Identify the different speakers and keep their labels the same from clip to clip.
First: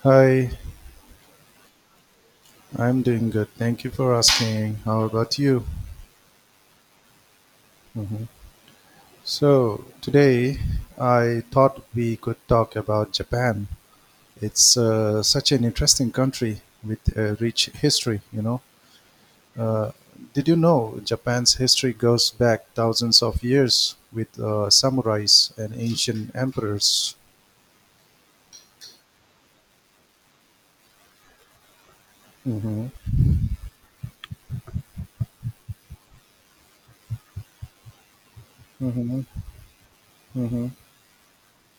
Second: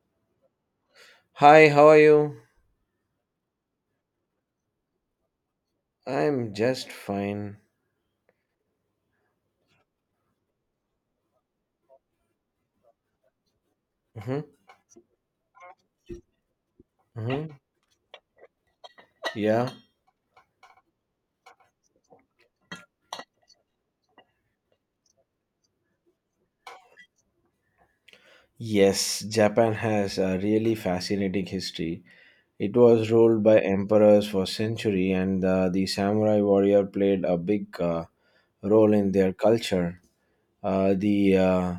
Speaker 1: Hi,
Speaker 2: Hi, how are you?
Speaker 1: I'm doing good. Thank you for asking. How about you?
Speaker 2: I'm just fine.
Speaker 1: Mhm. So, today I thought we could talk about Japan.
Speaker 2: Hmm.
Speaker 1: It's such an interesting country with a
Speaker 2: Hmm.
Speaker 1: rich history.
Speaker 2: Yeah.
Speaker 1: Uh, did you know Japan's history goes back thousands of years with samurais and ancient emperors?
Speaker 2: Yes, Japan has a really fascinating history. It
Speaker 1: Mm-hmm,
Speaker 2: was ruled by emperors for centuries, and the samurai warrior played a big role in
Speaker 1: mm-hmm,
Speaker 2: their culture.
Speaker 1: mm-hmm,
Speaker 2: Uh, the uh,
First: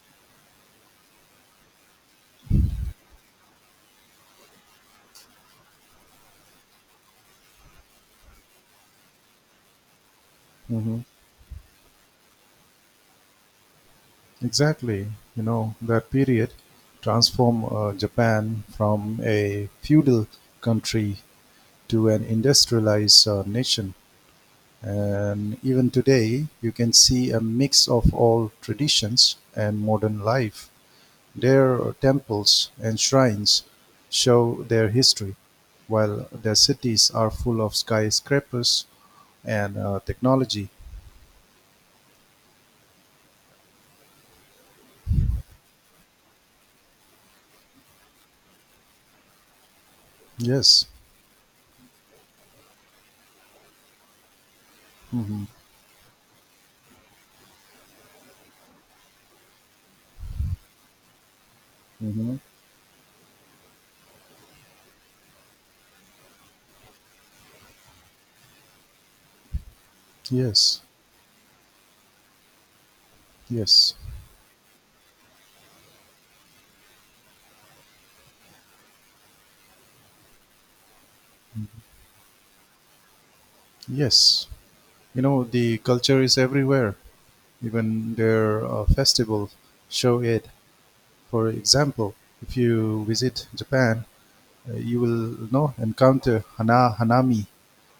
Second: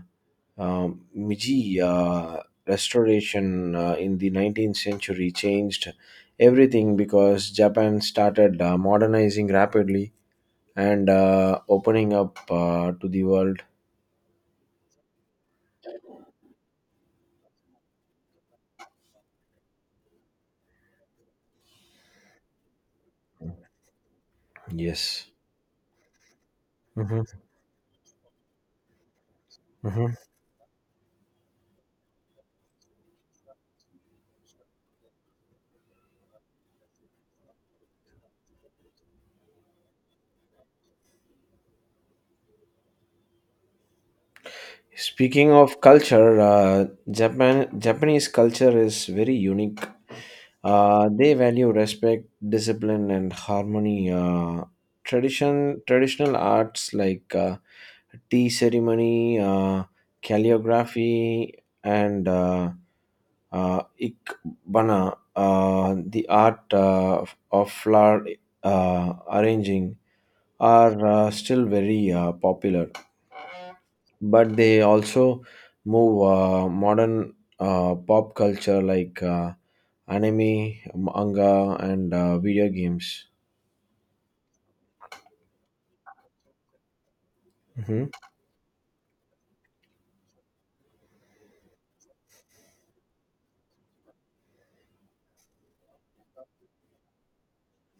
Speaker 2: um, Meiji restoration in the 19th century changed everything because Japan started modernizing rapidly
Speaker 1: mm-hmm.
Speaker 2: and opening up to the world.
Speaker 1: Exactly, that period transformed Japan from a feudal country to an industrialized nation.
Speaker 2: Yes.
Speaker 1: And even today, you can see a
Speaker 2: Hmm.
Speaker 1: mix of all traditions and
Speaker 2: Hmm.
Speaker 1: modern life. Their temples and shrines show their history, while their cities are full of skyscrapers and technology.
Speaker 2: Speaking of culture, Japanese culture is very unique.
Speaker 1: Yes.
Speaker 2: They value respect, discipline, and harmony.
Speaker 1: Hmm.
Speaker 2: Traditional arts like tea ceremony, calligraphy, and
Speaker 1: Hmm.
Speaker 2: ikebana, the art of flower arranging,
Speaker 1: Yes.
Speaker 2: are still very popular,
Speaker 1: Yes.
Speaker 2: but they also move modern pop culture like anime, manga, and video games.
Speaker 1: Yes. You know, the culture is everywhere,
Speaker 2: Hmm.
Speaker 1: even their festivals show it. For example, if you visit Japan, you will encounter hanami.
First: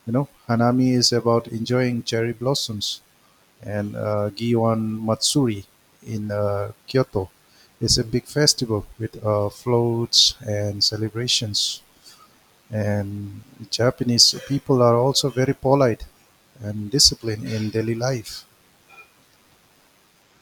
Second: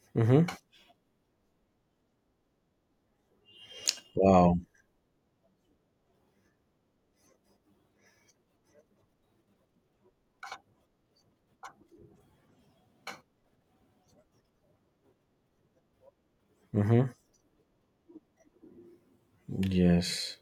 Speaker 2: Hmm.
Speaker 1: Hanami is about enjoying cherry blossoms, and
Speaker 2: Wow.
Speaker 1: Gion Matsuri in Kyoto is a big festival with floats and celebrations. And Japanese people are also very polite and
Speaker 2: Hmm.
Speaker 1: disciplined in daily life.
Speaker 2: Yes.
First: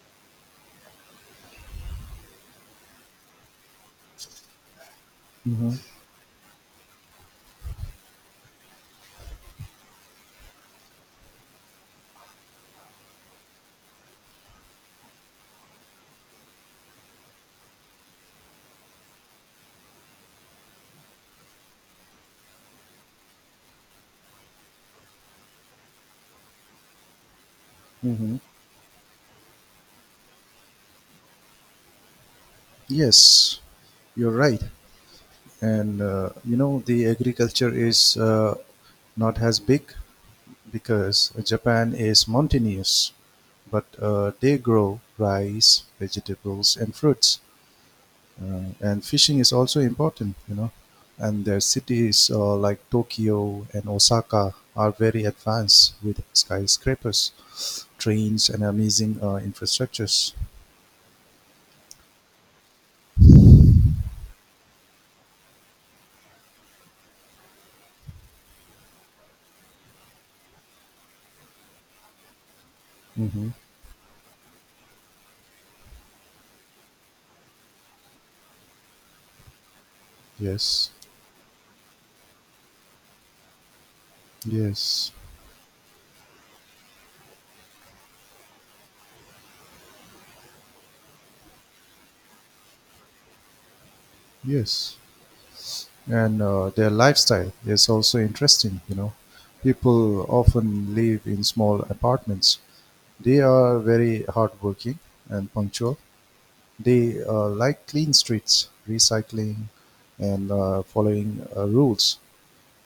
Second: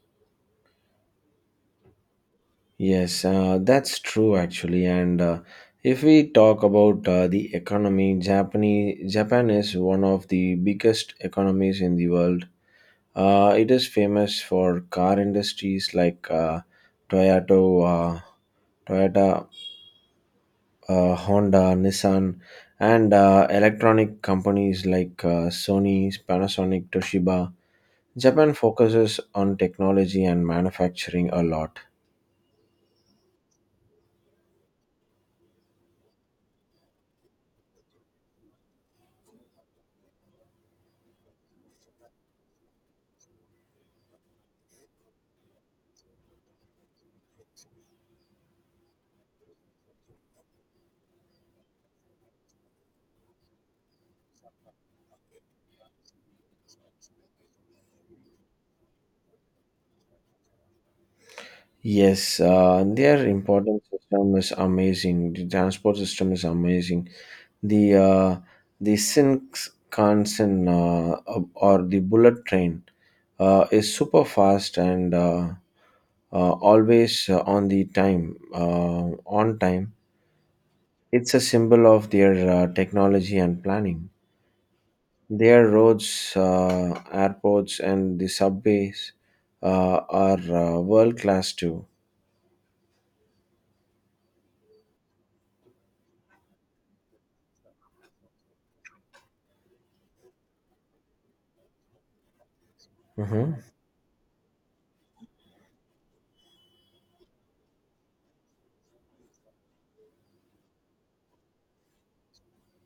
Speaker 2: Yes, that's true actually. And
Speaker 1: Hmm.
Speaker 2: if we talk about the economy, Japan is one of the biggest economies in the world. It is famous for car industries like Toyota, Toyota Honda, Nissan, and electronic companies like Sony, Panasonic, Toshiba.
Speaker 1: Hmm.
Speaker 2: Japan focuses on technology and manufacturing a lot.
Speaker 1: Yes, you're right. And you know, the agriculture is not as big because Japan is mountainous, but they grow rice, vegetables, and fruits. And fishing is also important. And their cities like Tokyo and Osaka are very advanced with skyscrapers, trains, and amazing infrastructures.
Speaker 2: Yes, their important system is amazing. The transport system is amazing. The uh, the Shinkansen, or the bullet train,
Speaker 1: Hmm.
Speaker 2: is super fast and always on time.
Speaker 1: Yes,
Speaker 2: It's a symbol of their technology and planning.
Speaker 1: yes,
Speaker 2: Their roads, airports, and the subways uh, are world class too.
Speaker 1: yes. And their lifestyle is also interesting. People often live in small apartments. They
Speaker 2: Mhm.
Speaker 1: are very hardworking and punctual. They like clean streets, recycling, and following rules.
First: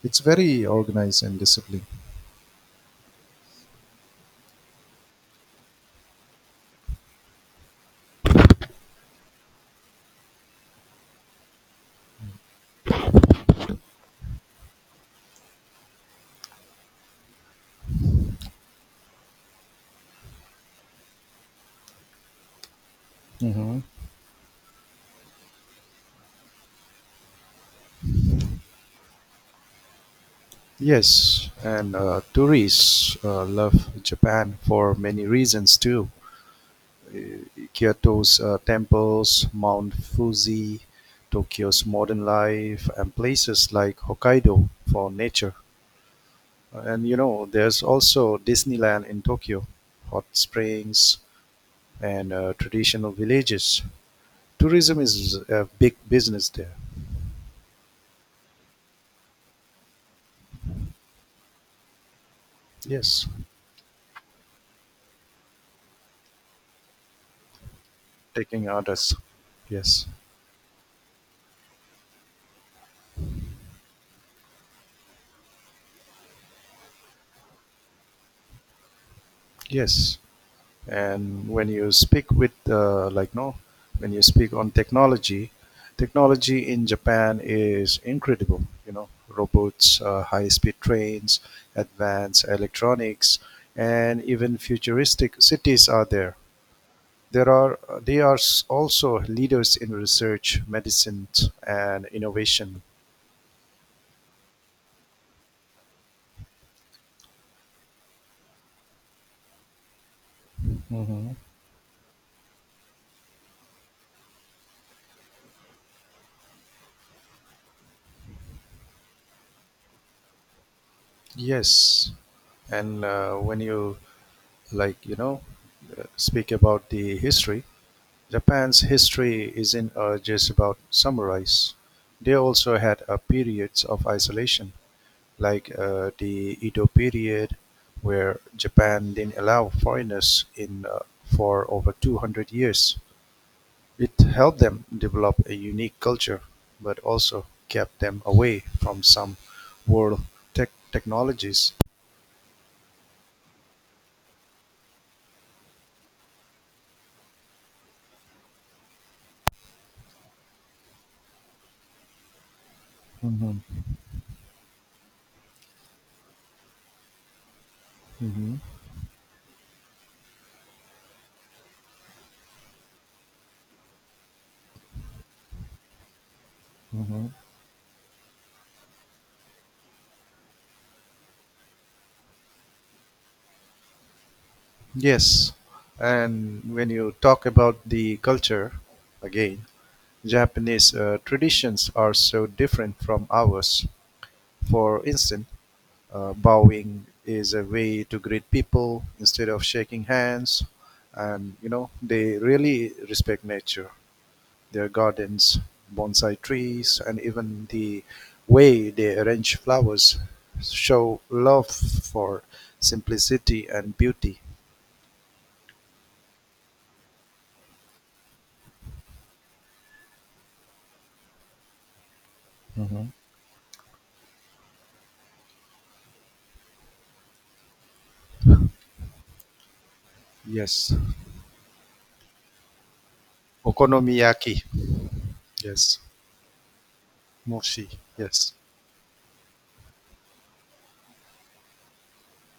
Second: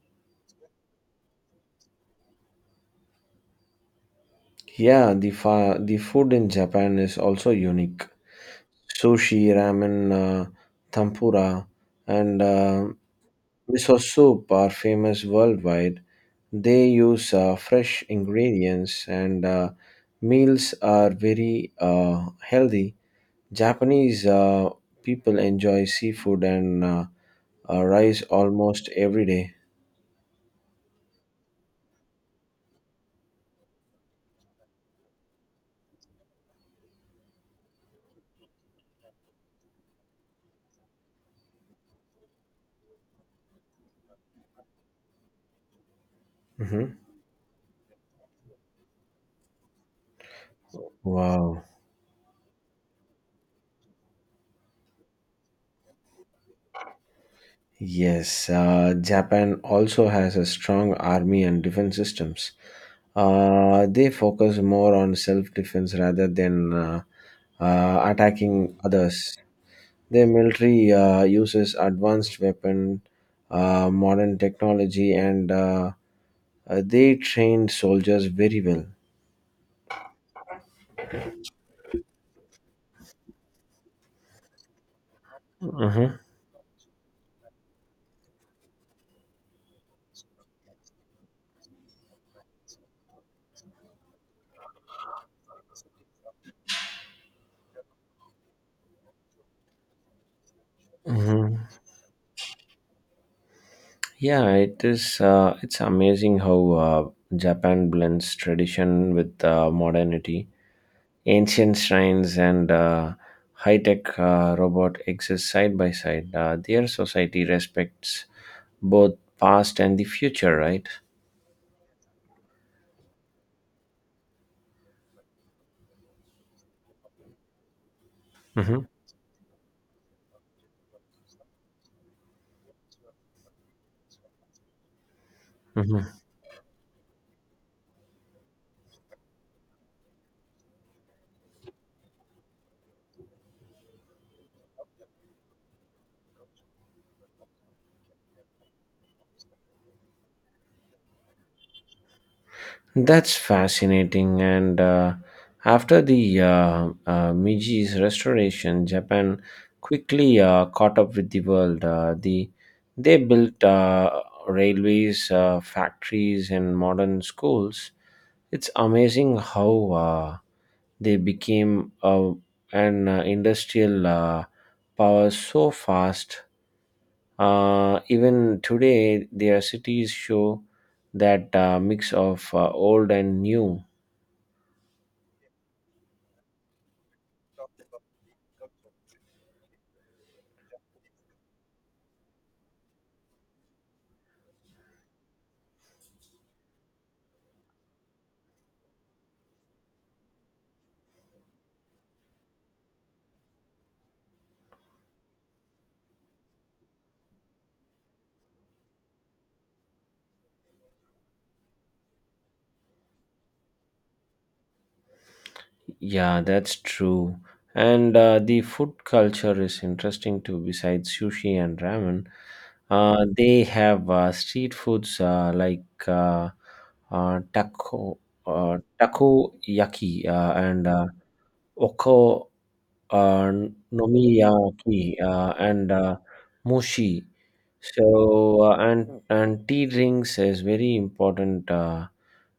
Speaker 1: It's very organized and disciplined.
Speaker 2: Yeah, the food in Japan is also unique. Sushi, ramen, tempura, and miso soup are famous worldwide. They use fresh ingredients, and meals are very uh, healthy.
Speaker 1: Hmm.
Speaker 2: Japanese people enjoy seafood and rice almost every day.
Speaker 1: Yes, and tourists love Japan for many reasons too. Kyoto's temples, Mount Fuji, Tokyo's modern life, and places like Hokkaido for nature.
Speaker 2: Mhm.
Speaker 1: And you know, there's also Disneyland in Tokyo, hot springs,
Speaker 2: Wow.
Speaker 1: and traditional villages. Tourism is a big business there.
Speaker 2: Yes, Japan also has a strong army and defense systems.
Speaker 1: Yes,
Speaker 2: They focus more on self defense rather than
Speaker 1: taking
Speaker 2: attacking
Speaker 1: others.
Speaker 2: others.
Speaker 1: Yes,
Speaker 2: Their military uses advanced weapon, modern technology, and they train soldiers very well.
Speaker 1: yes. And when you speak with, like, no, when you speak on technology,
Speaker 2: Mhm.
Speaker 1: technology in Japan is incredible. You know, robots, high-speed trains, advanced electronics, and even futuristic cities are there. There are they are s- also leaders in research, medicine,
Speaker 2: Mhm.
Speaker 1: and innovation.
Speaker 2: Yeah, it is. It's amazing how Japan blends tradition with modernity.
Speaker 1: Hmm.
Speaker 2: Ancient shrines and high-tech robot exist side by side. Their society respects both past and the future, right?
Speaker 1: Yes, and when you like, speak about the history. Japan's
Speaker 2: Mm-hmm.
Speaker 1: history isn't just about samurais; they also had periods of isolation, like the Edo period, where Japan didn't allow foreigners in for over 200 years. It helped them develop a unique culture, but also kept them away from some world technologies.
Speaker 2: That's fascinating. And after the Meiji restoration, Japan quickly caught up with the world. They built
Speaker 1: Mhm,
Speaker 2: railways, factories, and modern schools.
Speaker 1: mhm,
Speaker 2: It's amazing how they became an industrial power so fast.
Speaker 1: mhm.
Speaker 2: Even today, their cities show that mix of old and new.
Speaker 1: Yes, and when you talk about the culture again, Japanese traditions are so different from ours; for instance, bowing is a way to greet people instead of shaking hands, and you know they really respect nature, their gardens, bonsai trees, and even the way they arrange flowers show love for simplicity and beauty.
Speaker 2: Yeah, that's true. And the food culture is interesting too. Besides sushi and ramen,
Speaker 1: Mhm.
Speaker 2: they have street foods like uh, taco, takoyaki, and
Speaker 1: Yes.
Speaker 2: oko uh,
Speaker 1: Okonomiyaki.
Speaker 2: nomiyaki, and
Speaker 1: Yes.
Speaker 2: mushi.
Speaker 1: Moshi.
Speaker 2: So
Speaker 1: Yes.
Speaker 2: and tea drinks is very important. Uh,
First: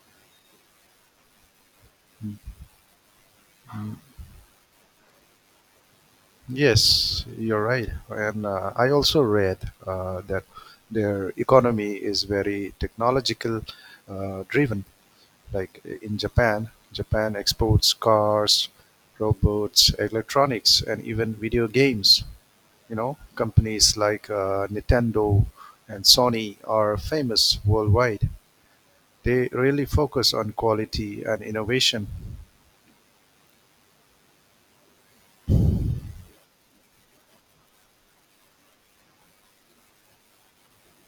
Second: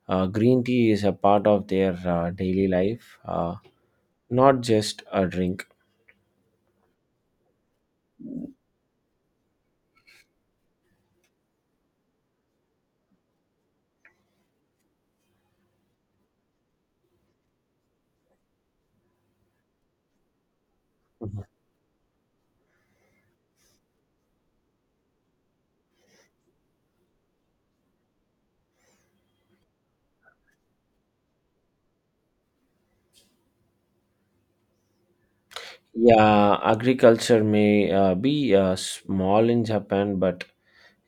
Speaker 2: uh, Green tea is a part of their daily life, not just a drink.
Speaker 1: Yes, you're right. And I also read that their economy is very technological driven. Like in Japan exports cars, robots, electronics, and even
Speaker 2: Mhm.
Speaker 1: video games. You know, companies like Nintendo and Sony are famous worldwide. They really focus on quality and innovation.
Speaker 2: Yeah, agriculture may be small in Japan, but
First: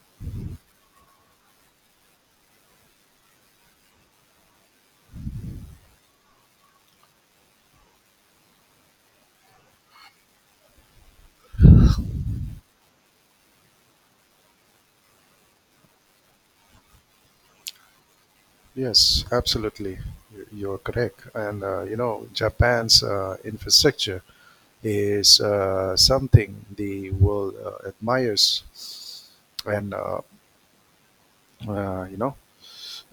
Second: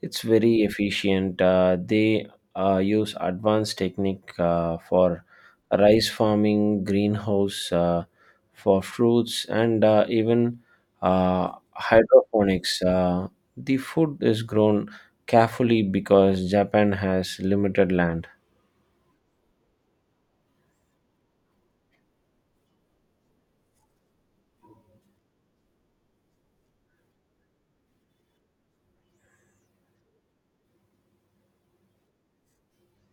Speaker 2: it's very efficient. They use advanced technique for rice farming, greenhouse for fruits, and even hydroponics. The food is grown carefully because Japan has limited land.
Speaker 1: Yes, absolutely. You're correct. And you know, Japan's infrastructure is something the world admires. And you know,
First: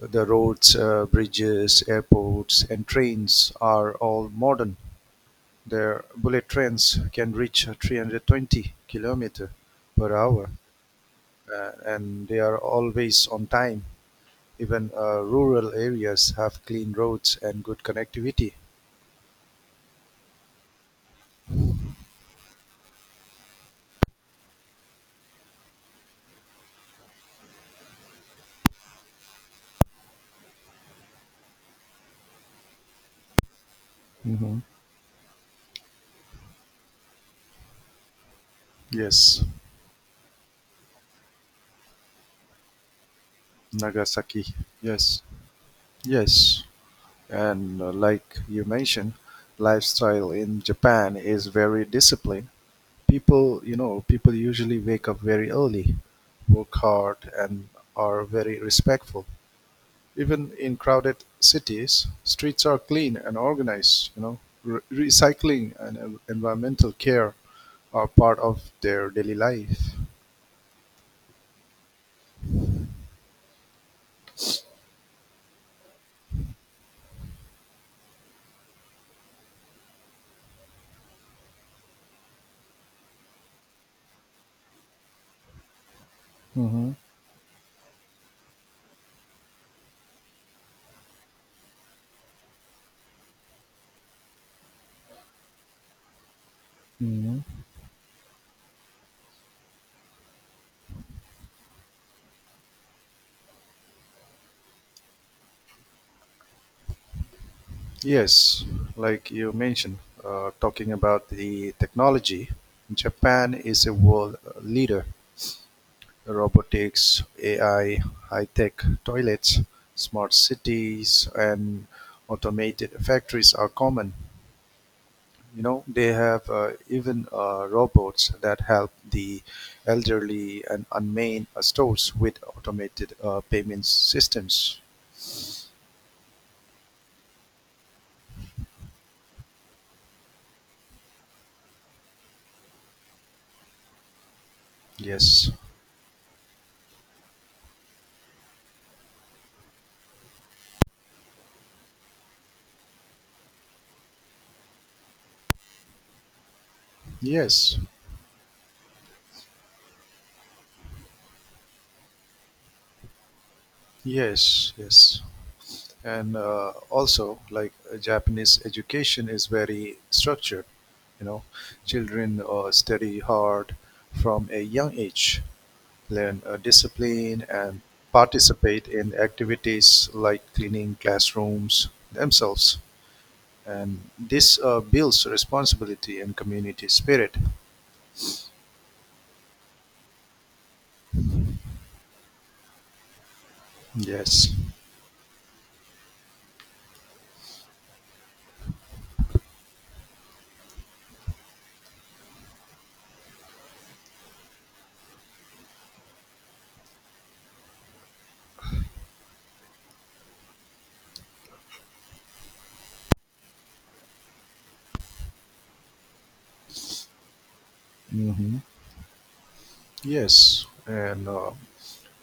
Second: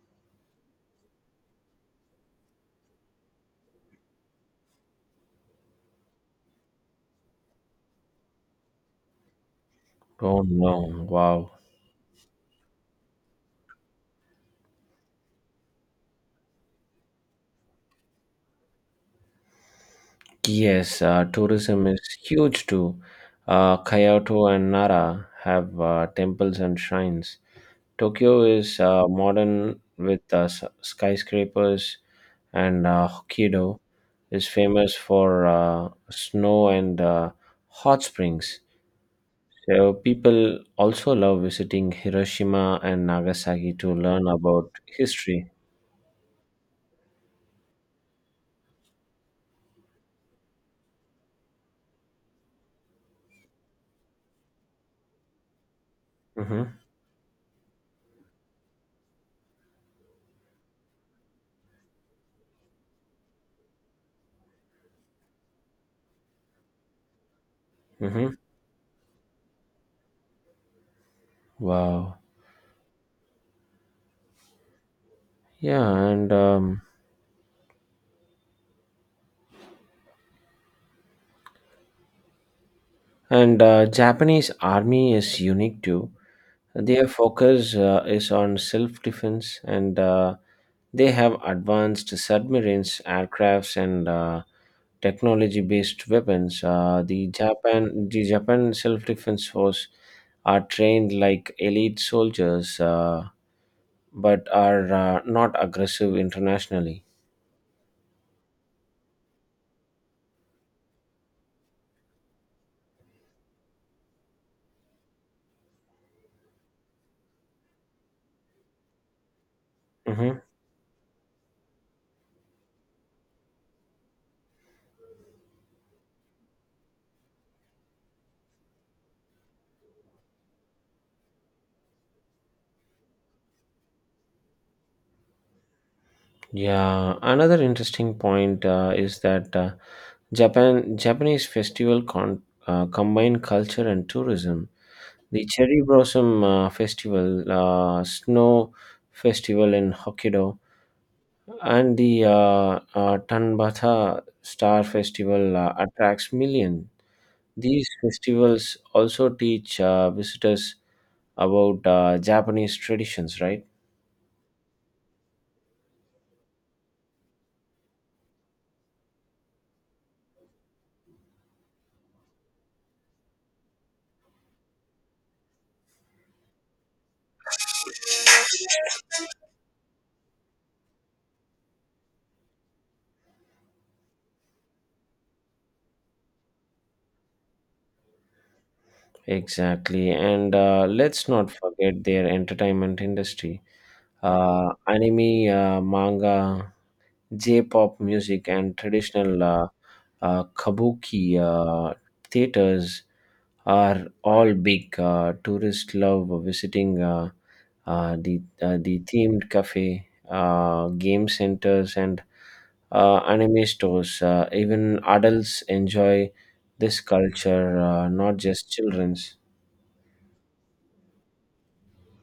Speaker 1: the roads, bridges, airports, and trains are all modern. Their bullet trains can reach 320 kilometer per
Speaker 2: Oh
Speaker 1: hour,
Speaker 2: no! Wow.
Speaker 1: and they are always on time. Even rural areas have clean roads and good connectivity.
Speaker 2: Yes, tourism is huge too. Kyoto and Nara have temples and shrines. Tokyo is modern with skyscrapers, and Hokkaido is
Speaker 1: Hmm.
Speaker 2: famous for snow and hot springs.
Speaker 1: Yes,
Speaker 2: So people also love visiting Hiroshima and Nagasaki to learn
Speaker 1: Nagasaki.
Speaker 2: about
Speaker 1: Yes,
Speaker 2: history.
Speaker 1: yes. And like you mentioned, lifestyle in Japan is very disciplined. People usually wake up very early, work
Speaker 2: Mm-hmm.
Speaker 1: hard, and are very respectful. Even in crowded cities, streets are clean and organized. You know, Re- recycling and environmental care are
Speaker 2: Mm-hmm.
Speaker 1: part of their daily life.
Speaker 2: Wow. Yeah, and Japanese army is unique too.
Speaker 1: Hmm.
Speaker 2: Their focus is on self-defense, and they have advanced submarines, aircrafts, and technology-based weapons. The
Speaker 1: Hmm.
Speaker 2: Japan, the Japan self-defense force are trained like elite soldiers, but are not aggressive internationally.
Speaker 1: Yes, like you mentioned, talking about the technology, Japan is a world leader. Robotics, AI, high tech toilets, smart
Speaker 2: Hmm.
Speaker 1: cities, and automated factories are common. You know, they have even robots that help the elderly and unmanned stores with automated payment systems.
Speaker 2: Yeah, another interesting point is that. Japanese festival combine culture and tourism. The
Speaker 1: Yes,
Speaker 2: cherry blossom festival, snow festival in Hokkaido, and the Tanbata Star Festival attracts millions.
Speaker 1: yes,
Speaker 2: These festivals also teach visitors about Japanese traditions, right?
Speaker 1: yes, yes. And also like Japanese education is very structured. You know, children study hard from a young age, learn discipline, and participate in activities like cleaning classrooms themselves. And this builds responsibility and community spirit.
Speaker 2: Exactly, and let's not forget their entertainment industry.
Speaker 1: Yes.
Speaker 2: Anime, manga, J-pop music, and traditional kabuki theaters are all big. Tourists love visiting the themed cafe, game centers, and anime stores. Even adults enjoy this culture, not
Speaker 1: Hmm.
Speaker 2: just children's.
Speaker 1: Yes, and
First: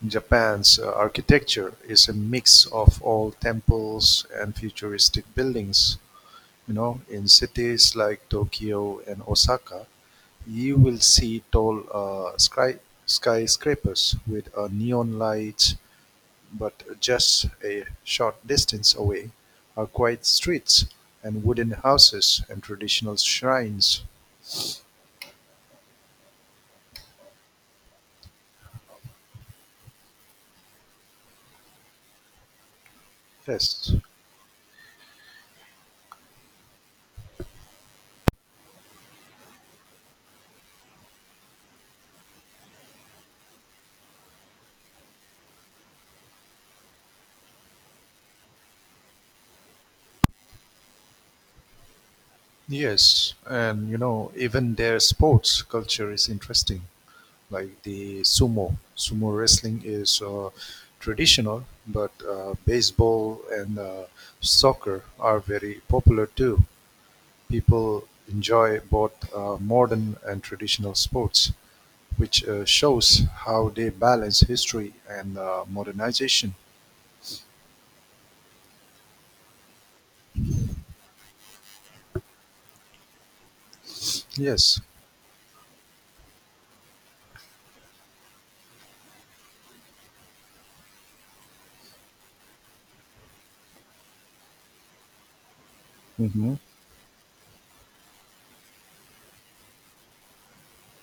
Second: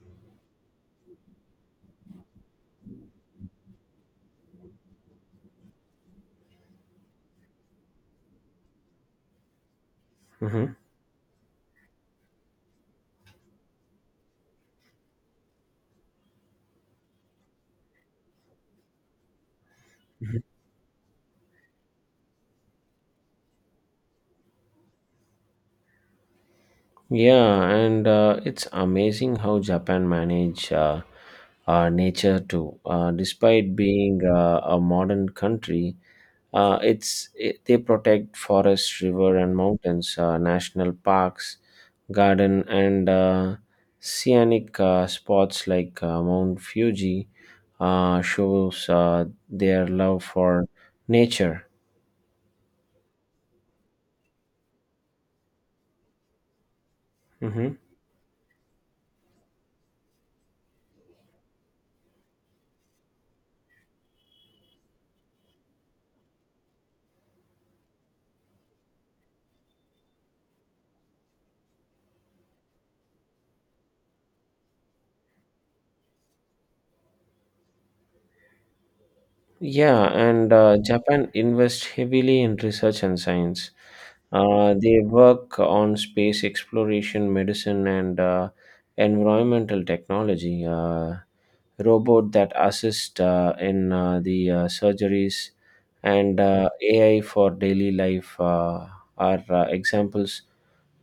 Speaker 1: Japan's architecture is a mix of old temples and futuristic buildings. You know, in cities like Tokyo and Osaka,
Speaker 2: Mhm.
Speaker 1: you will see tall skyscrapers with neon lights. But just a short distance away are quiet
Speaker 2: Mhm.
Speaker 1: streets and wooden houses and traditional shrines.
Speaker 2: Yeah, and it's amazing how Japan manage. Nature too. Despite
Speaker 1: Yes,
Speaker 2: being a modern country, they protect forests, river, and mountains, national parks, garden, and scenic spots like Mount Fuji shows their love for nature.
Speaker 1: yes, and you know even their sports culture is interesting.
Speaker 2: Mhm.
Speaker 1: Like the sumo wrestling is traditional, but baseball and soccer are very popular too. People enjoy both modern and traditional sports, which shows how they balance history and modernization.
Speaker 2: Yeah, and Japan invests heavily in research and science.
Speaker 1: Yes.
Speaker 2: They work on space exploration, medicine, and environmental technology. Robot that assist in the surgeries and
Speaker 1: Hmm.
Speaker 2: AI for daily life are examples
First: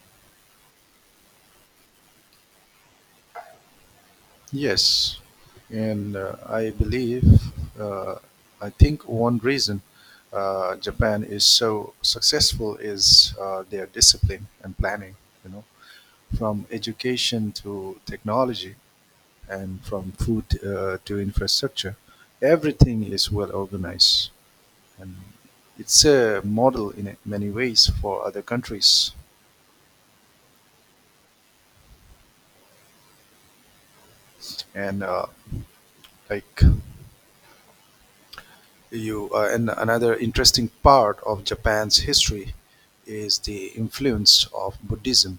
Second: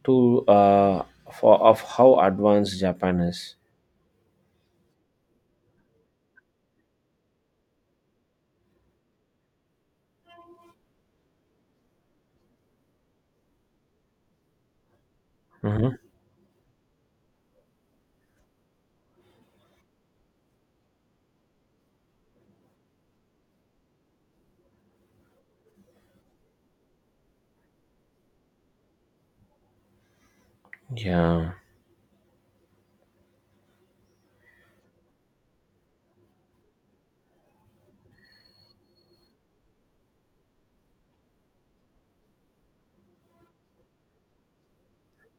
Speaker 2: to for of how advanced Japan is.
Speaker 1: Yes, and I believe, uh, I think one reason Japan is so successful is their discipline and planning. You know,
Speaker 2: Hmm.
Speaker 1: from education to technology and from food to infrastructure, everything is well organized. And it's a model in many ways for other countries.
Speaker 2: Yeah.
Speaker 1: And like another interesting part of Japan's history is the influence of Buddhism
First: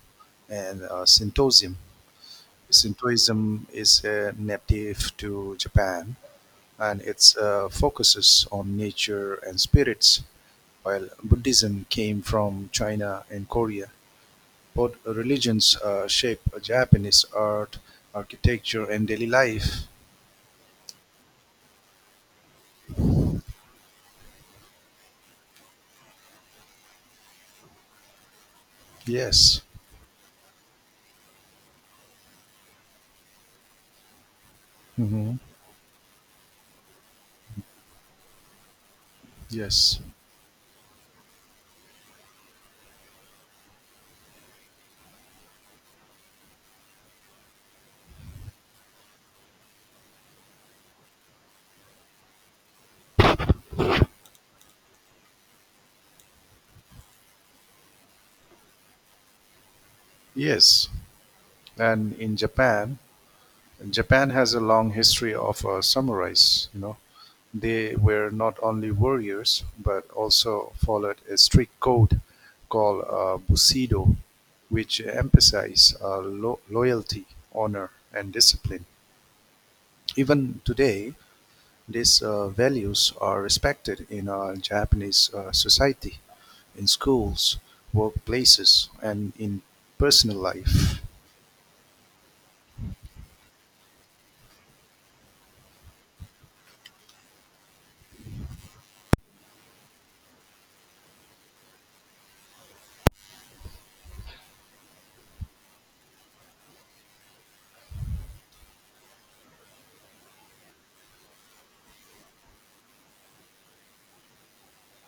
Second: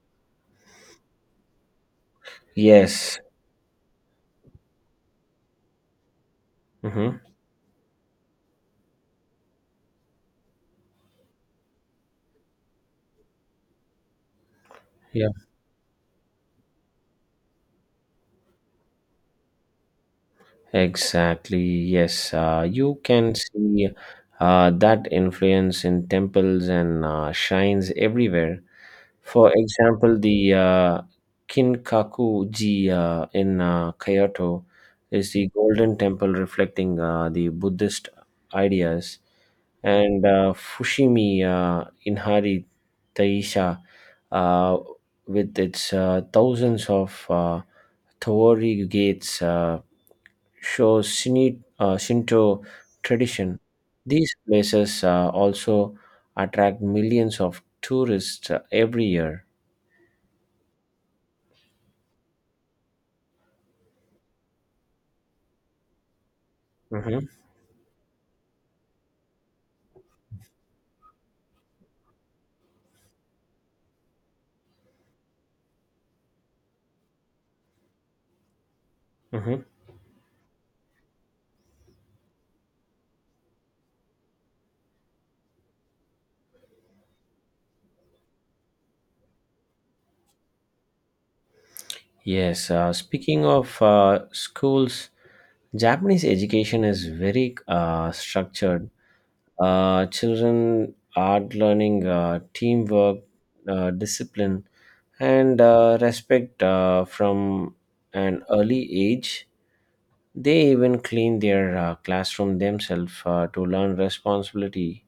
Speaker 1: and Shintoism.
Speaker 2: Yes.
Speaker 1: Shintoism is native to Japan, and
Speaker 2: Hmm.
Speaker 1: it focuses on nature and spirits. While Buddhism came from China and Korea, both
Speaker 2: Yeah.
Speaker 1: religions shape Japanese art, architecture, and daily life.
Speaker 2: Exactly, yes. You can see that influence in temples and shrines everywhere. For
Speaker 1: Yes.
Speaker 2: example, the Kinkaku-ji in Kyoto is
Speaker 1: Hmm.
Speaker 2: the golden temple reflecting the Buddhist ideas,
Speaker 1: Yes.
Speaker 2: and Fushimi in Hari Taisha, uh, with its thousands of torii gates. Shows Shinto tradition. These places also attract millions of tourists every year.
Speaker 1: Yes. And Japan has a long history of samurais. You know,
Speaker 2: Mhm,
Speaker 1: they were not only warriors but also followed a strict code called Bushido, which emphasized loyalty, honor, and discipline.
Speaker 2: mhm.
Speaker 1: Even today, these values are respected in Japanese society, in schools, workplaces, and in personal life.
Speaker 2: Yes, speaking of schools, Japanese education is very structured. Children are learning teamwork, discipline, and respect from an early age. They even clean their classroom themselves to learn responsibility.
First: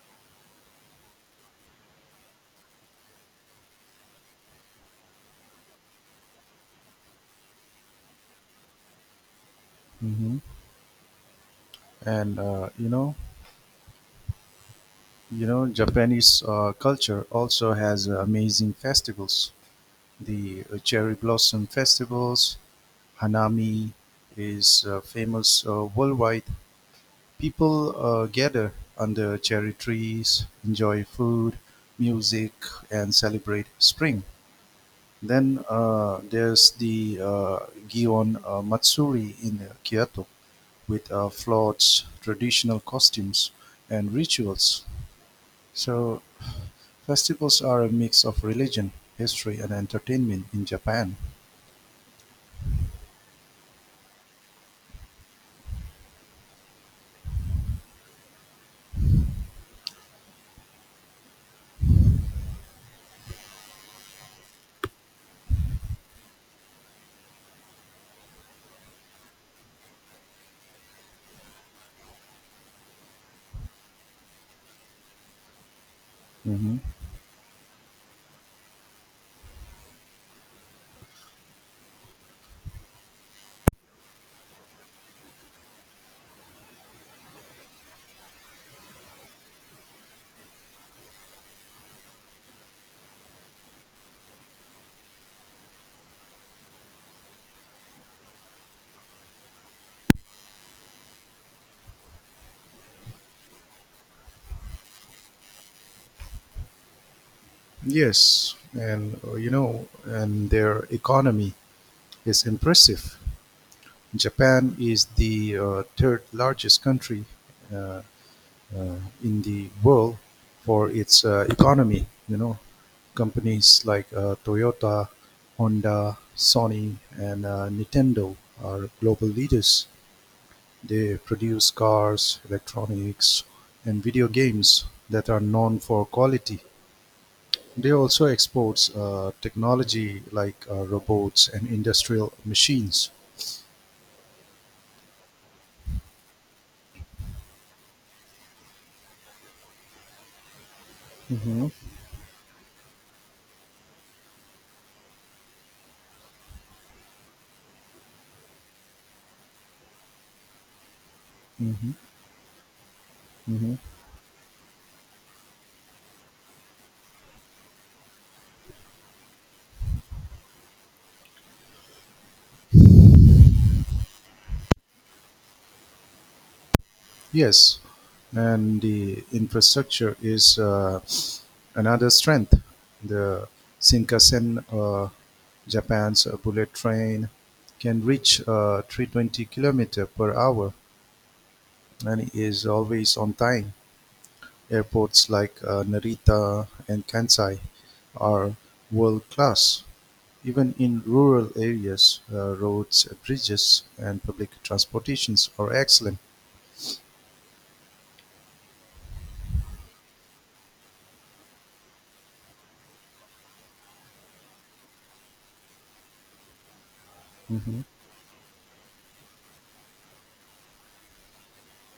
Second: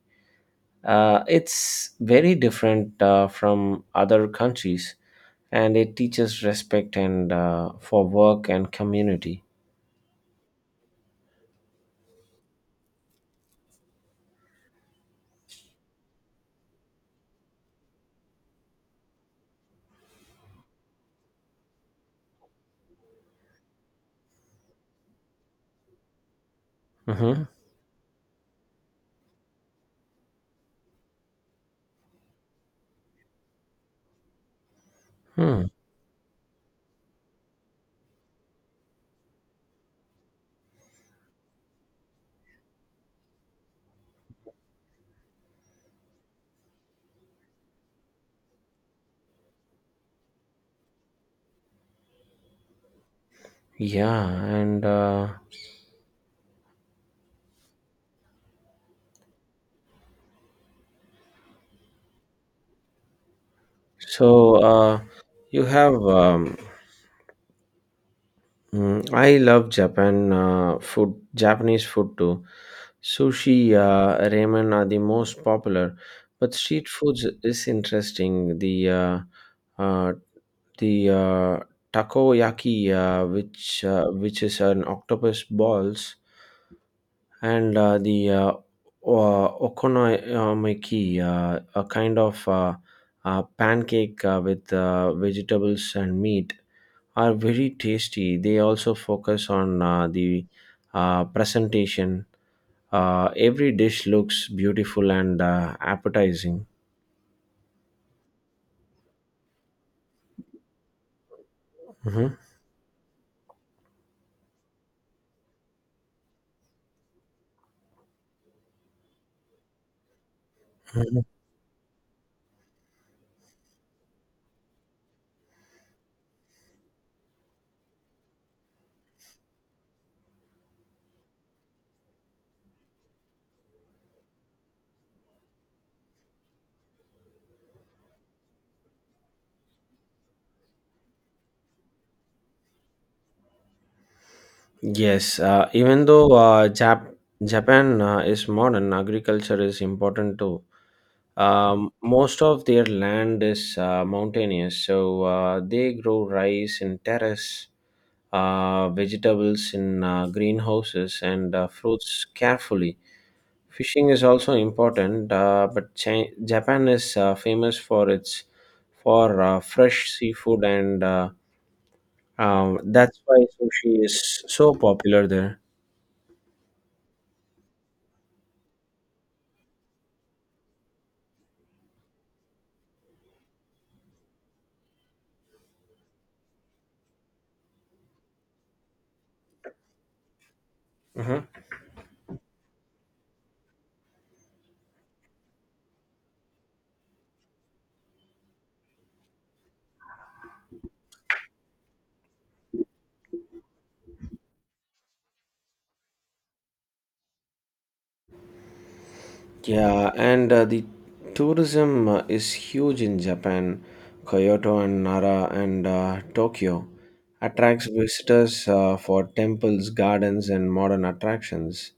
Speaker 2: It's very different from other countries, and it teaches respect and for work and community.
Speaker 1: Hmm. And Japanese culture also has amazing festivals. The cherry blossom festivals, Hanami, is famous worldwide.
Speaker 2: Mm-hmm.
Speaker 1: People gather under cherry trees, enjoy food, music, and celebrate spring.
Speaker 2: Hmm.
Speaker 1: Then there's the Gion Matsuri in Kyoto with floats, traditional costumes, and rituals. So festivals are a mix of religion, history, and entertainment in Japan.
Speaker 2: Yeah, and so you have um, I love Japanese food too. Sushi, ramen are the most popular, but
Speaker 1: Hmm.
Speaker 2: street foods is interesting. Uh, the takoyaki, which is an octopus balls, and the okonomiyaki, a kind of pancake with vegetables and meat are very tasty. They also focus on the presentation. Every dish looks beautiful and appetizing.
Speaker 1: Yes, and their economy
Speaker 2: Mhm.
Speaker 1: is impressive. Japan is the third largest country uh, uh, in the world for
Speaker 2: Mhm.
Speaker 1: its economy. You know, companies like Toyota, Honda, Sony, and Nintendo are global leaders. They produce cars, electronics, and video games that are known for quality. They also exports technology like robots and industrial machines.
Speaker 2: Yes, even though Japan is modern, agriculture is important too.
Speaker 1: Mm-hmm.
Speaker 2: Most of their land is mountainous, so they grow rice in terrace, vegetables in greenhouses, and
Speaker 1: Mm-hmm.
Speaker 2: fruits carefully.
Speaker 1: Mm-hmm.
Speaker 2: Fishing is also important, Japan is famous for fresh seafood, and that's why sushi is so popular there.
Speaker 1: Yes, and the infrastructure is another strength. The Shinkansen, Japan's bullet train, can reach 320 kilometer per hour
Speaker 2: Mhm.
Speaker 1: and is always on time. Airports like Narita and Kansai are world class. Even in rural areas, roads, bridges, and public transportations are excellent.
Speaker 2: Yeah, and the tourism is huge in Japan. Kyoto and Nara and Tokyo
Speaker 1: Hmm.
Speaker 2: attracts visitors for temples, gardens, and modern attractions.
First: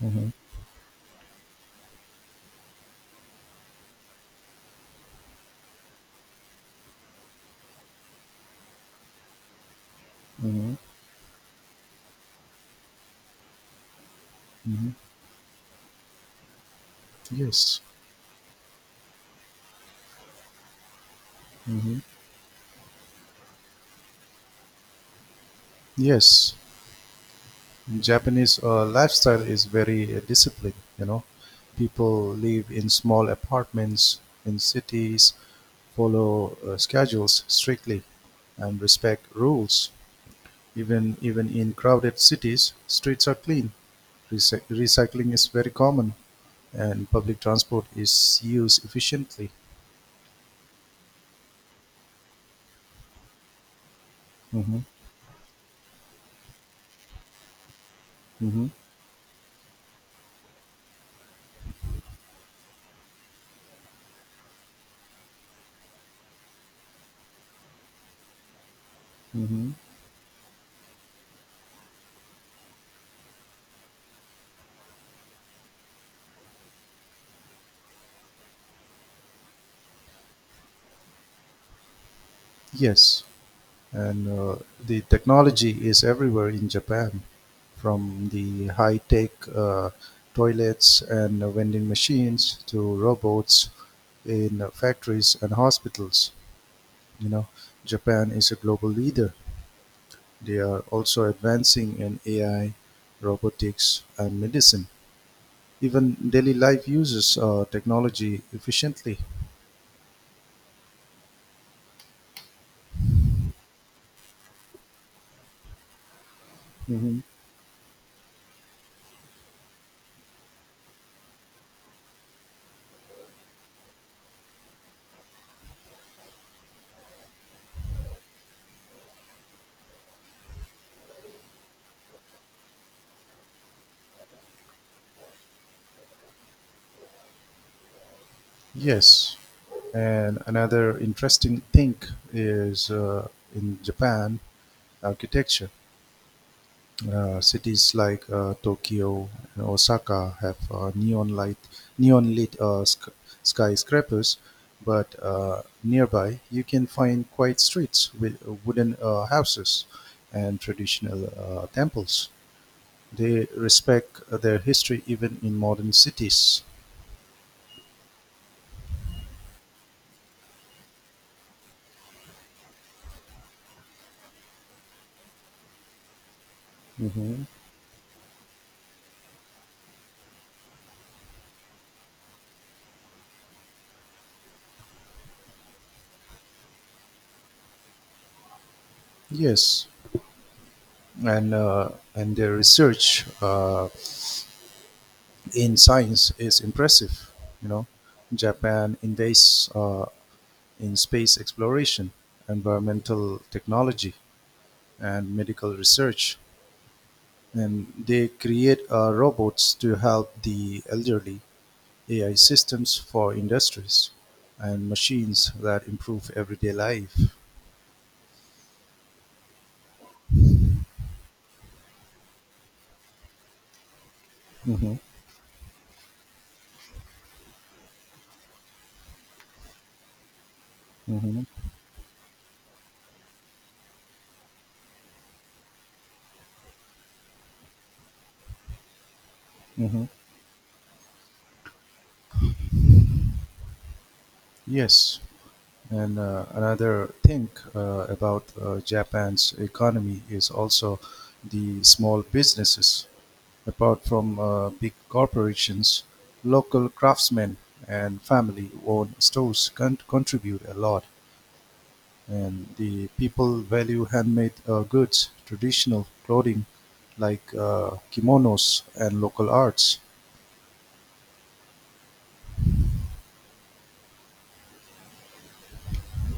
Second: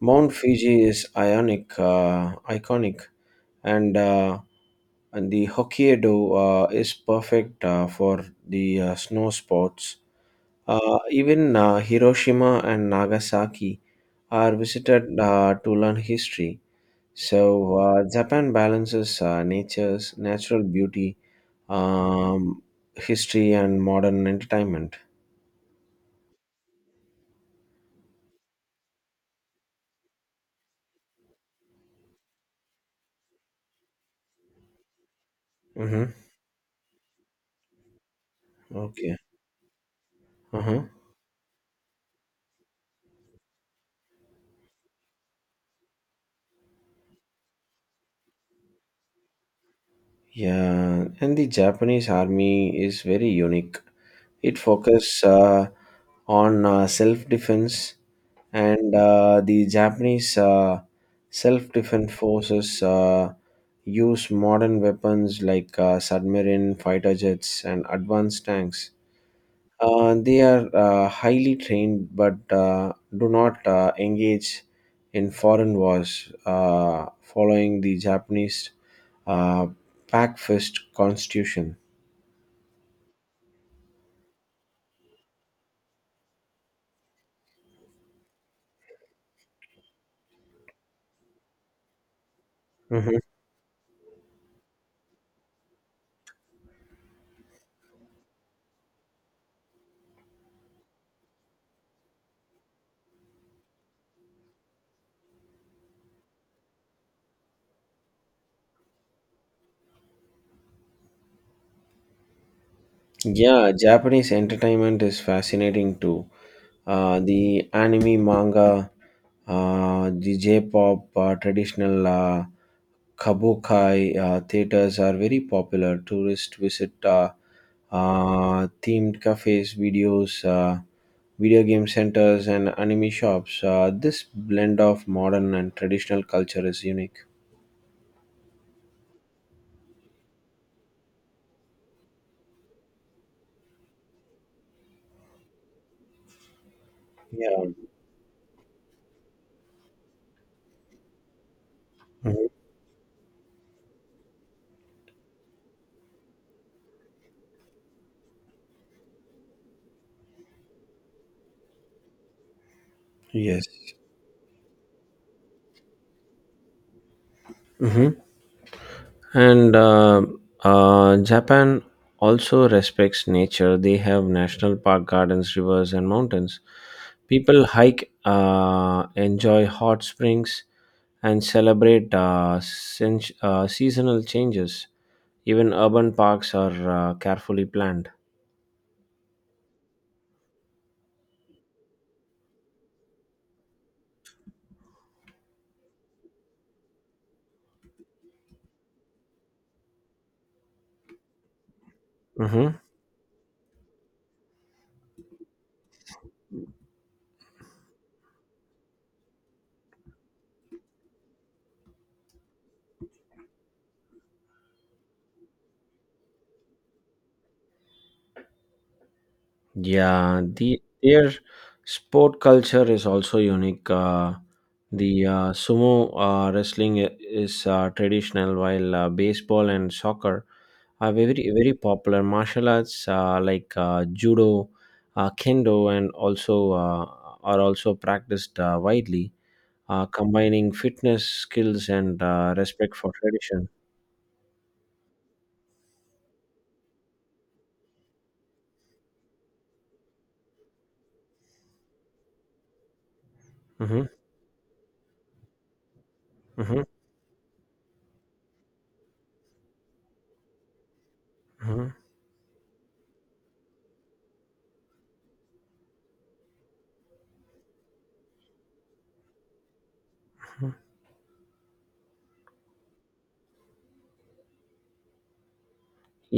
Speaker 1: Hmm.
Speaker 2: Fuji is iconic, and uh, and the Hokkaido is perfect for the snow sports.
Speaker 1: Hmm.
Speaker 2: Even Hiroshima and Nagasaki are
Speaker 1: Hmm.
Speaker 2: visited to learn history. So
Speaker 1: Yes.
Speaker 2: Japan balances nature's natural beauty,
Speaker 1: Hmm.
Speaker 2: um, history, and modern entertainment.
Speaker 1: Yes, Japanese lifestyle is very disciplined. You know, people live in small apartments in cities,
Speaker 2: Mm-hmm.
Speaker 1: follow schedules strictly, and
Speaker 2: Okay.
Speaker 1: respect rules.
Speaker 2: Uh-huh.
Speaker 1: Even in crowded cities, streets are clean. Recycling is very common, and public transport is used efficiently.
Speaker 2: Yeah, and the Japanese army is very unique. It
Speaker 1: Hmm.
Speaker 2: focuses on self defense,
Speaker 1: Hmm.
Speaker 2: and the Japanese self defense forces use modern weapons like submarine fighter jets and advanced tanks.
Speaker 1: Hmm.
Speaker 2: They are highly trained but do not engage in foreign wars, following the Japanese uh, Pacifist constitution.
Speaker 1: Yes. And the technology is everywhere in Japan, from the high-tech toilets and vending machines to
Speaker 2: Mhm.
Speaker 1: robots in factories and hospitals. You know, Japan is a global leader. They are also advancing in AI, robotics, and medicine. Even daily life uses technology efficiently.
Speaker 2: Yeah, Japanese entertainment is fascinating too.
Speaker 1: Mhm.
Speaker 2: The anime, manga, the J-pop, traditional kabukai theaters are very popular. Tourists visit themed cafes, video game centers, and anime shops. This blend of modern and traditional culture is unique.
Speaker 1: Yes, and another interesting thing is in Japan architecture.
Speaker 2: Yeah.
Speaker 1: Cities like Tokyo and Osaka have neon
Speaker 2: Mhm.
Speaker 1: lit skyscrapers, but nearby you can find quiet streets with wooden houses and traditional temples. They
Speaker 2: Yes.
Speaker 1: respect their history even in modern cities.
Speaker 2: Mhm. And Japan also respects nature. They have national park gardens, rivers, and mountains.
Speaker 1: Mhm.
Speaker 2: People hike, enjoy hot springs, and celebrate seasonal changes. Even urban parks are carefully planned.
Speaker 1: Yes, and their research in science is impressive. You know, Japan invests in space exploration,
Speaker 2: Hmm.
Speaker 1: environmental technology, and medical research, and they create robots to help the elderly, AI systems for industries, and machines that improve everyday life.
Speaker 2: Yeah, their sport culture is also unique.
Speaker 1: Hmm.
Speaker 2: The sumo wrestling is traditional, while baseball and soccer are very
Speaker 1: Hmm.
Speaker 2: very popular. Martial arts like judo, kendo, and also uh, are also practiced widely,
Speaker 1: Hmm.
Speaker 2: combining fitness skills and respect for tradition.
Speaker 1: Yes. And another thing about Japan's economy is also the small businesses.
Speaker 2: Hmm.
Speaker 1: Apart from big corporations,
Speaker 2: Hmm.
Speaker 1: local craftsmen and family owned stores contribute a lot.
Speaker 2: Hmm.
Speaker 1: And the people value handmade goods, traditional clothing like kimonos, and local arts.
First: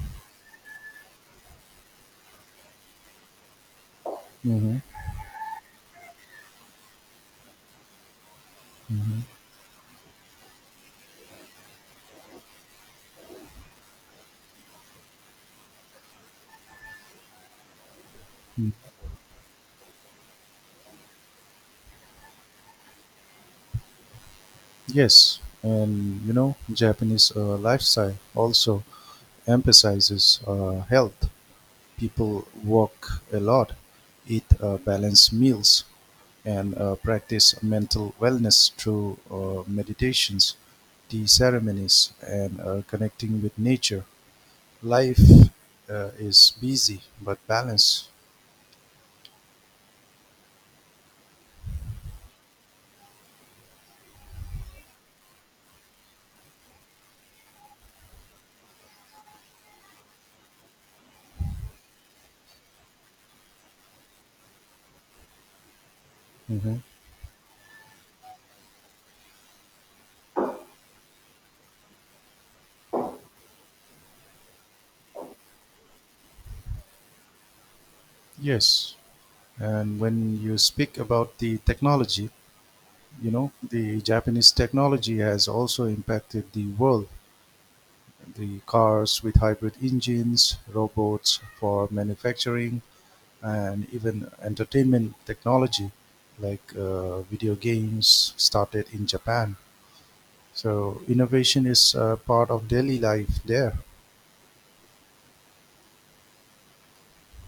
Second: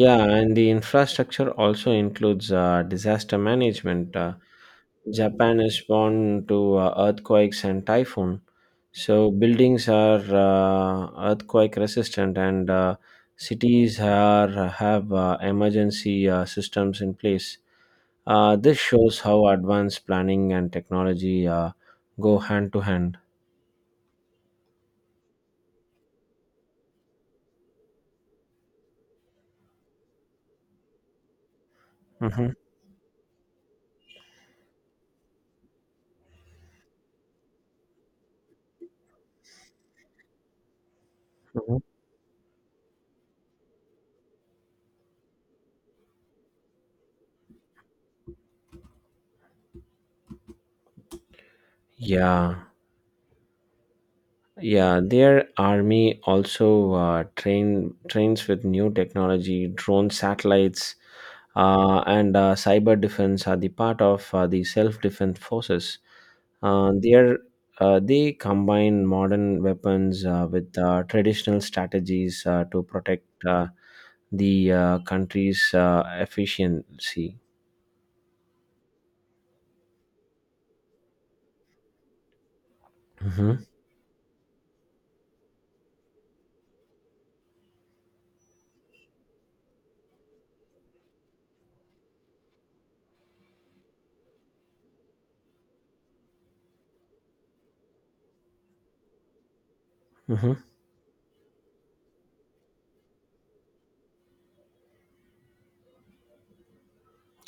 Speaker 2: Yeah, and the infrastructure also includes disaster management. uh,
Speaker 1: Hmm.
Speaker 2: japan is prone to earthquakes and typhoon. So
Speaker 1: Hmm.
Speaker 2: buildings are earthquake resistant, and cities are have emergency systems in place.
Speaker 1: Mm.
Speaker 2: This shows how advanced planning and technology go hand to hand.
Speaker 1: Yes, and you know, Japanese lifestyle also emphasizes health. People
Speaker 2: Mhm,
Speaker 1: walk a lot, eat balanced meals, and practice mental wellness through meditations, tea
Speaker 2: mhm.
Speaker 1: ceremonies, and connecting with nature. Life is busy but balanced.
Speaker 2: Yeah. Yeah, their army also trains with new technology, drone satellites, and cyber defense are the part of the self-defense forces.
Speaker 1: Hmm.
Speaker 2: Their They combine modern weapons with traditional strategies to protect the country's efficiency.
Speaker 1: Yes. And when you speak about the technology, you know,
Speaker 2: Hmm.
Speaker 1: the Japanese technology has also impacted the world. The cars with hybrid engines, robots for manufacturing, and even entertainment technology like video games started in Japan.
Speaker 2: Hmm.
Speaker 1: So innovation is part of daily life there.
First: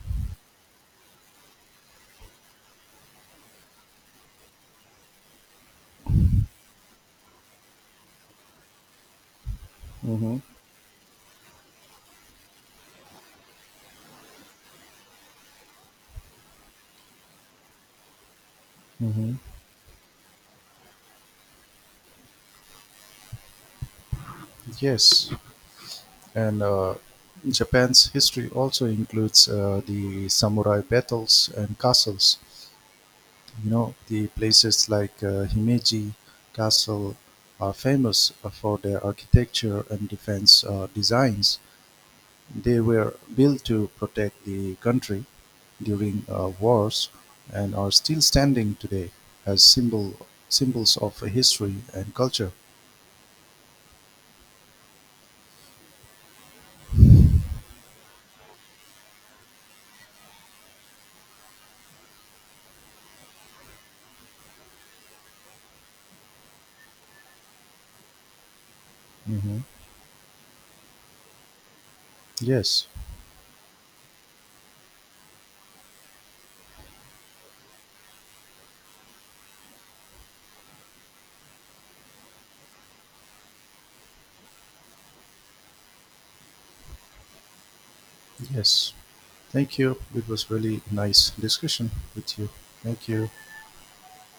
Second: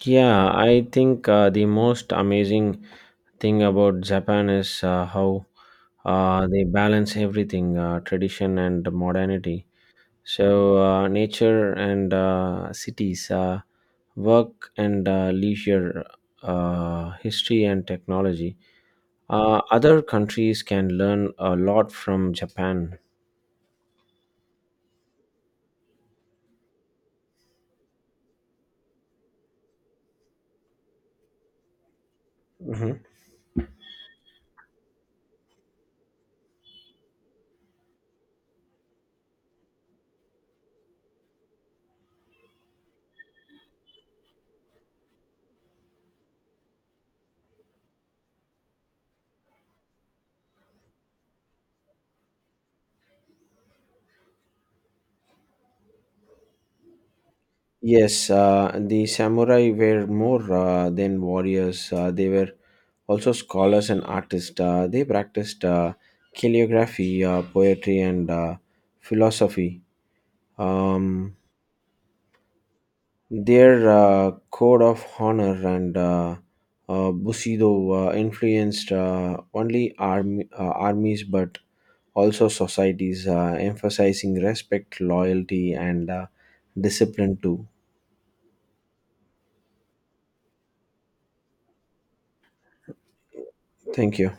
Speaker 2: Yeah, I think the most amazing thing about Japan is how they balance everything: tradition and modernity.
Speaker 1: Hmm.
Speaker 2: So, nature and cities, work and leisure, history and technology.
Speaker 1: Hmm.
Speaker 2: Other countries can learn a lot from Japan.
Speaker 1: Yes, and Japan's history also includes the samurai battles and castles.
Speaker 2: Mhm.
Speaker 1: You know, the places like Himeji castle are famous for their architecture and defense designs. They were built to protect the country during wars and are still standing today as symbols of history and culture.
Speaker 2: Yes, the samurai were more than warriors. They were also scholars and artists. They practiced calligraphy, poetry, and
Speaker 1: Hmm.
Speaker 2: philosophy. Um,
Speaker 1: Yes,
Speaker 2: their code of honor and bushido influenced armies but also societies, emphasizing respect, loyalty, and discipline too.
Speaker 1: yes. Thank you, it was really nice discussion with you. Thank you.
Speaker 2: Thank you.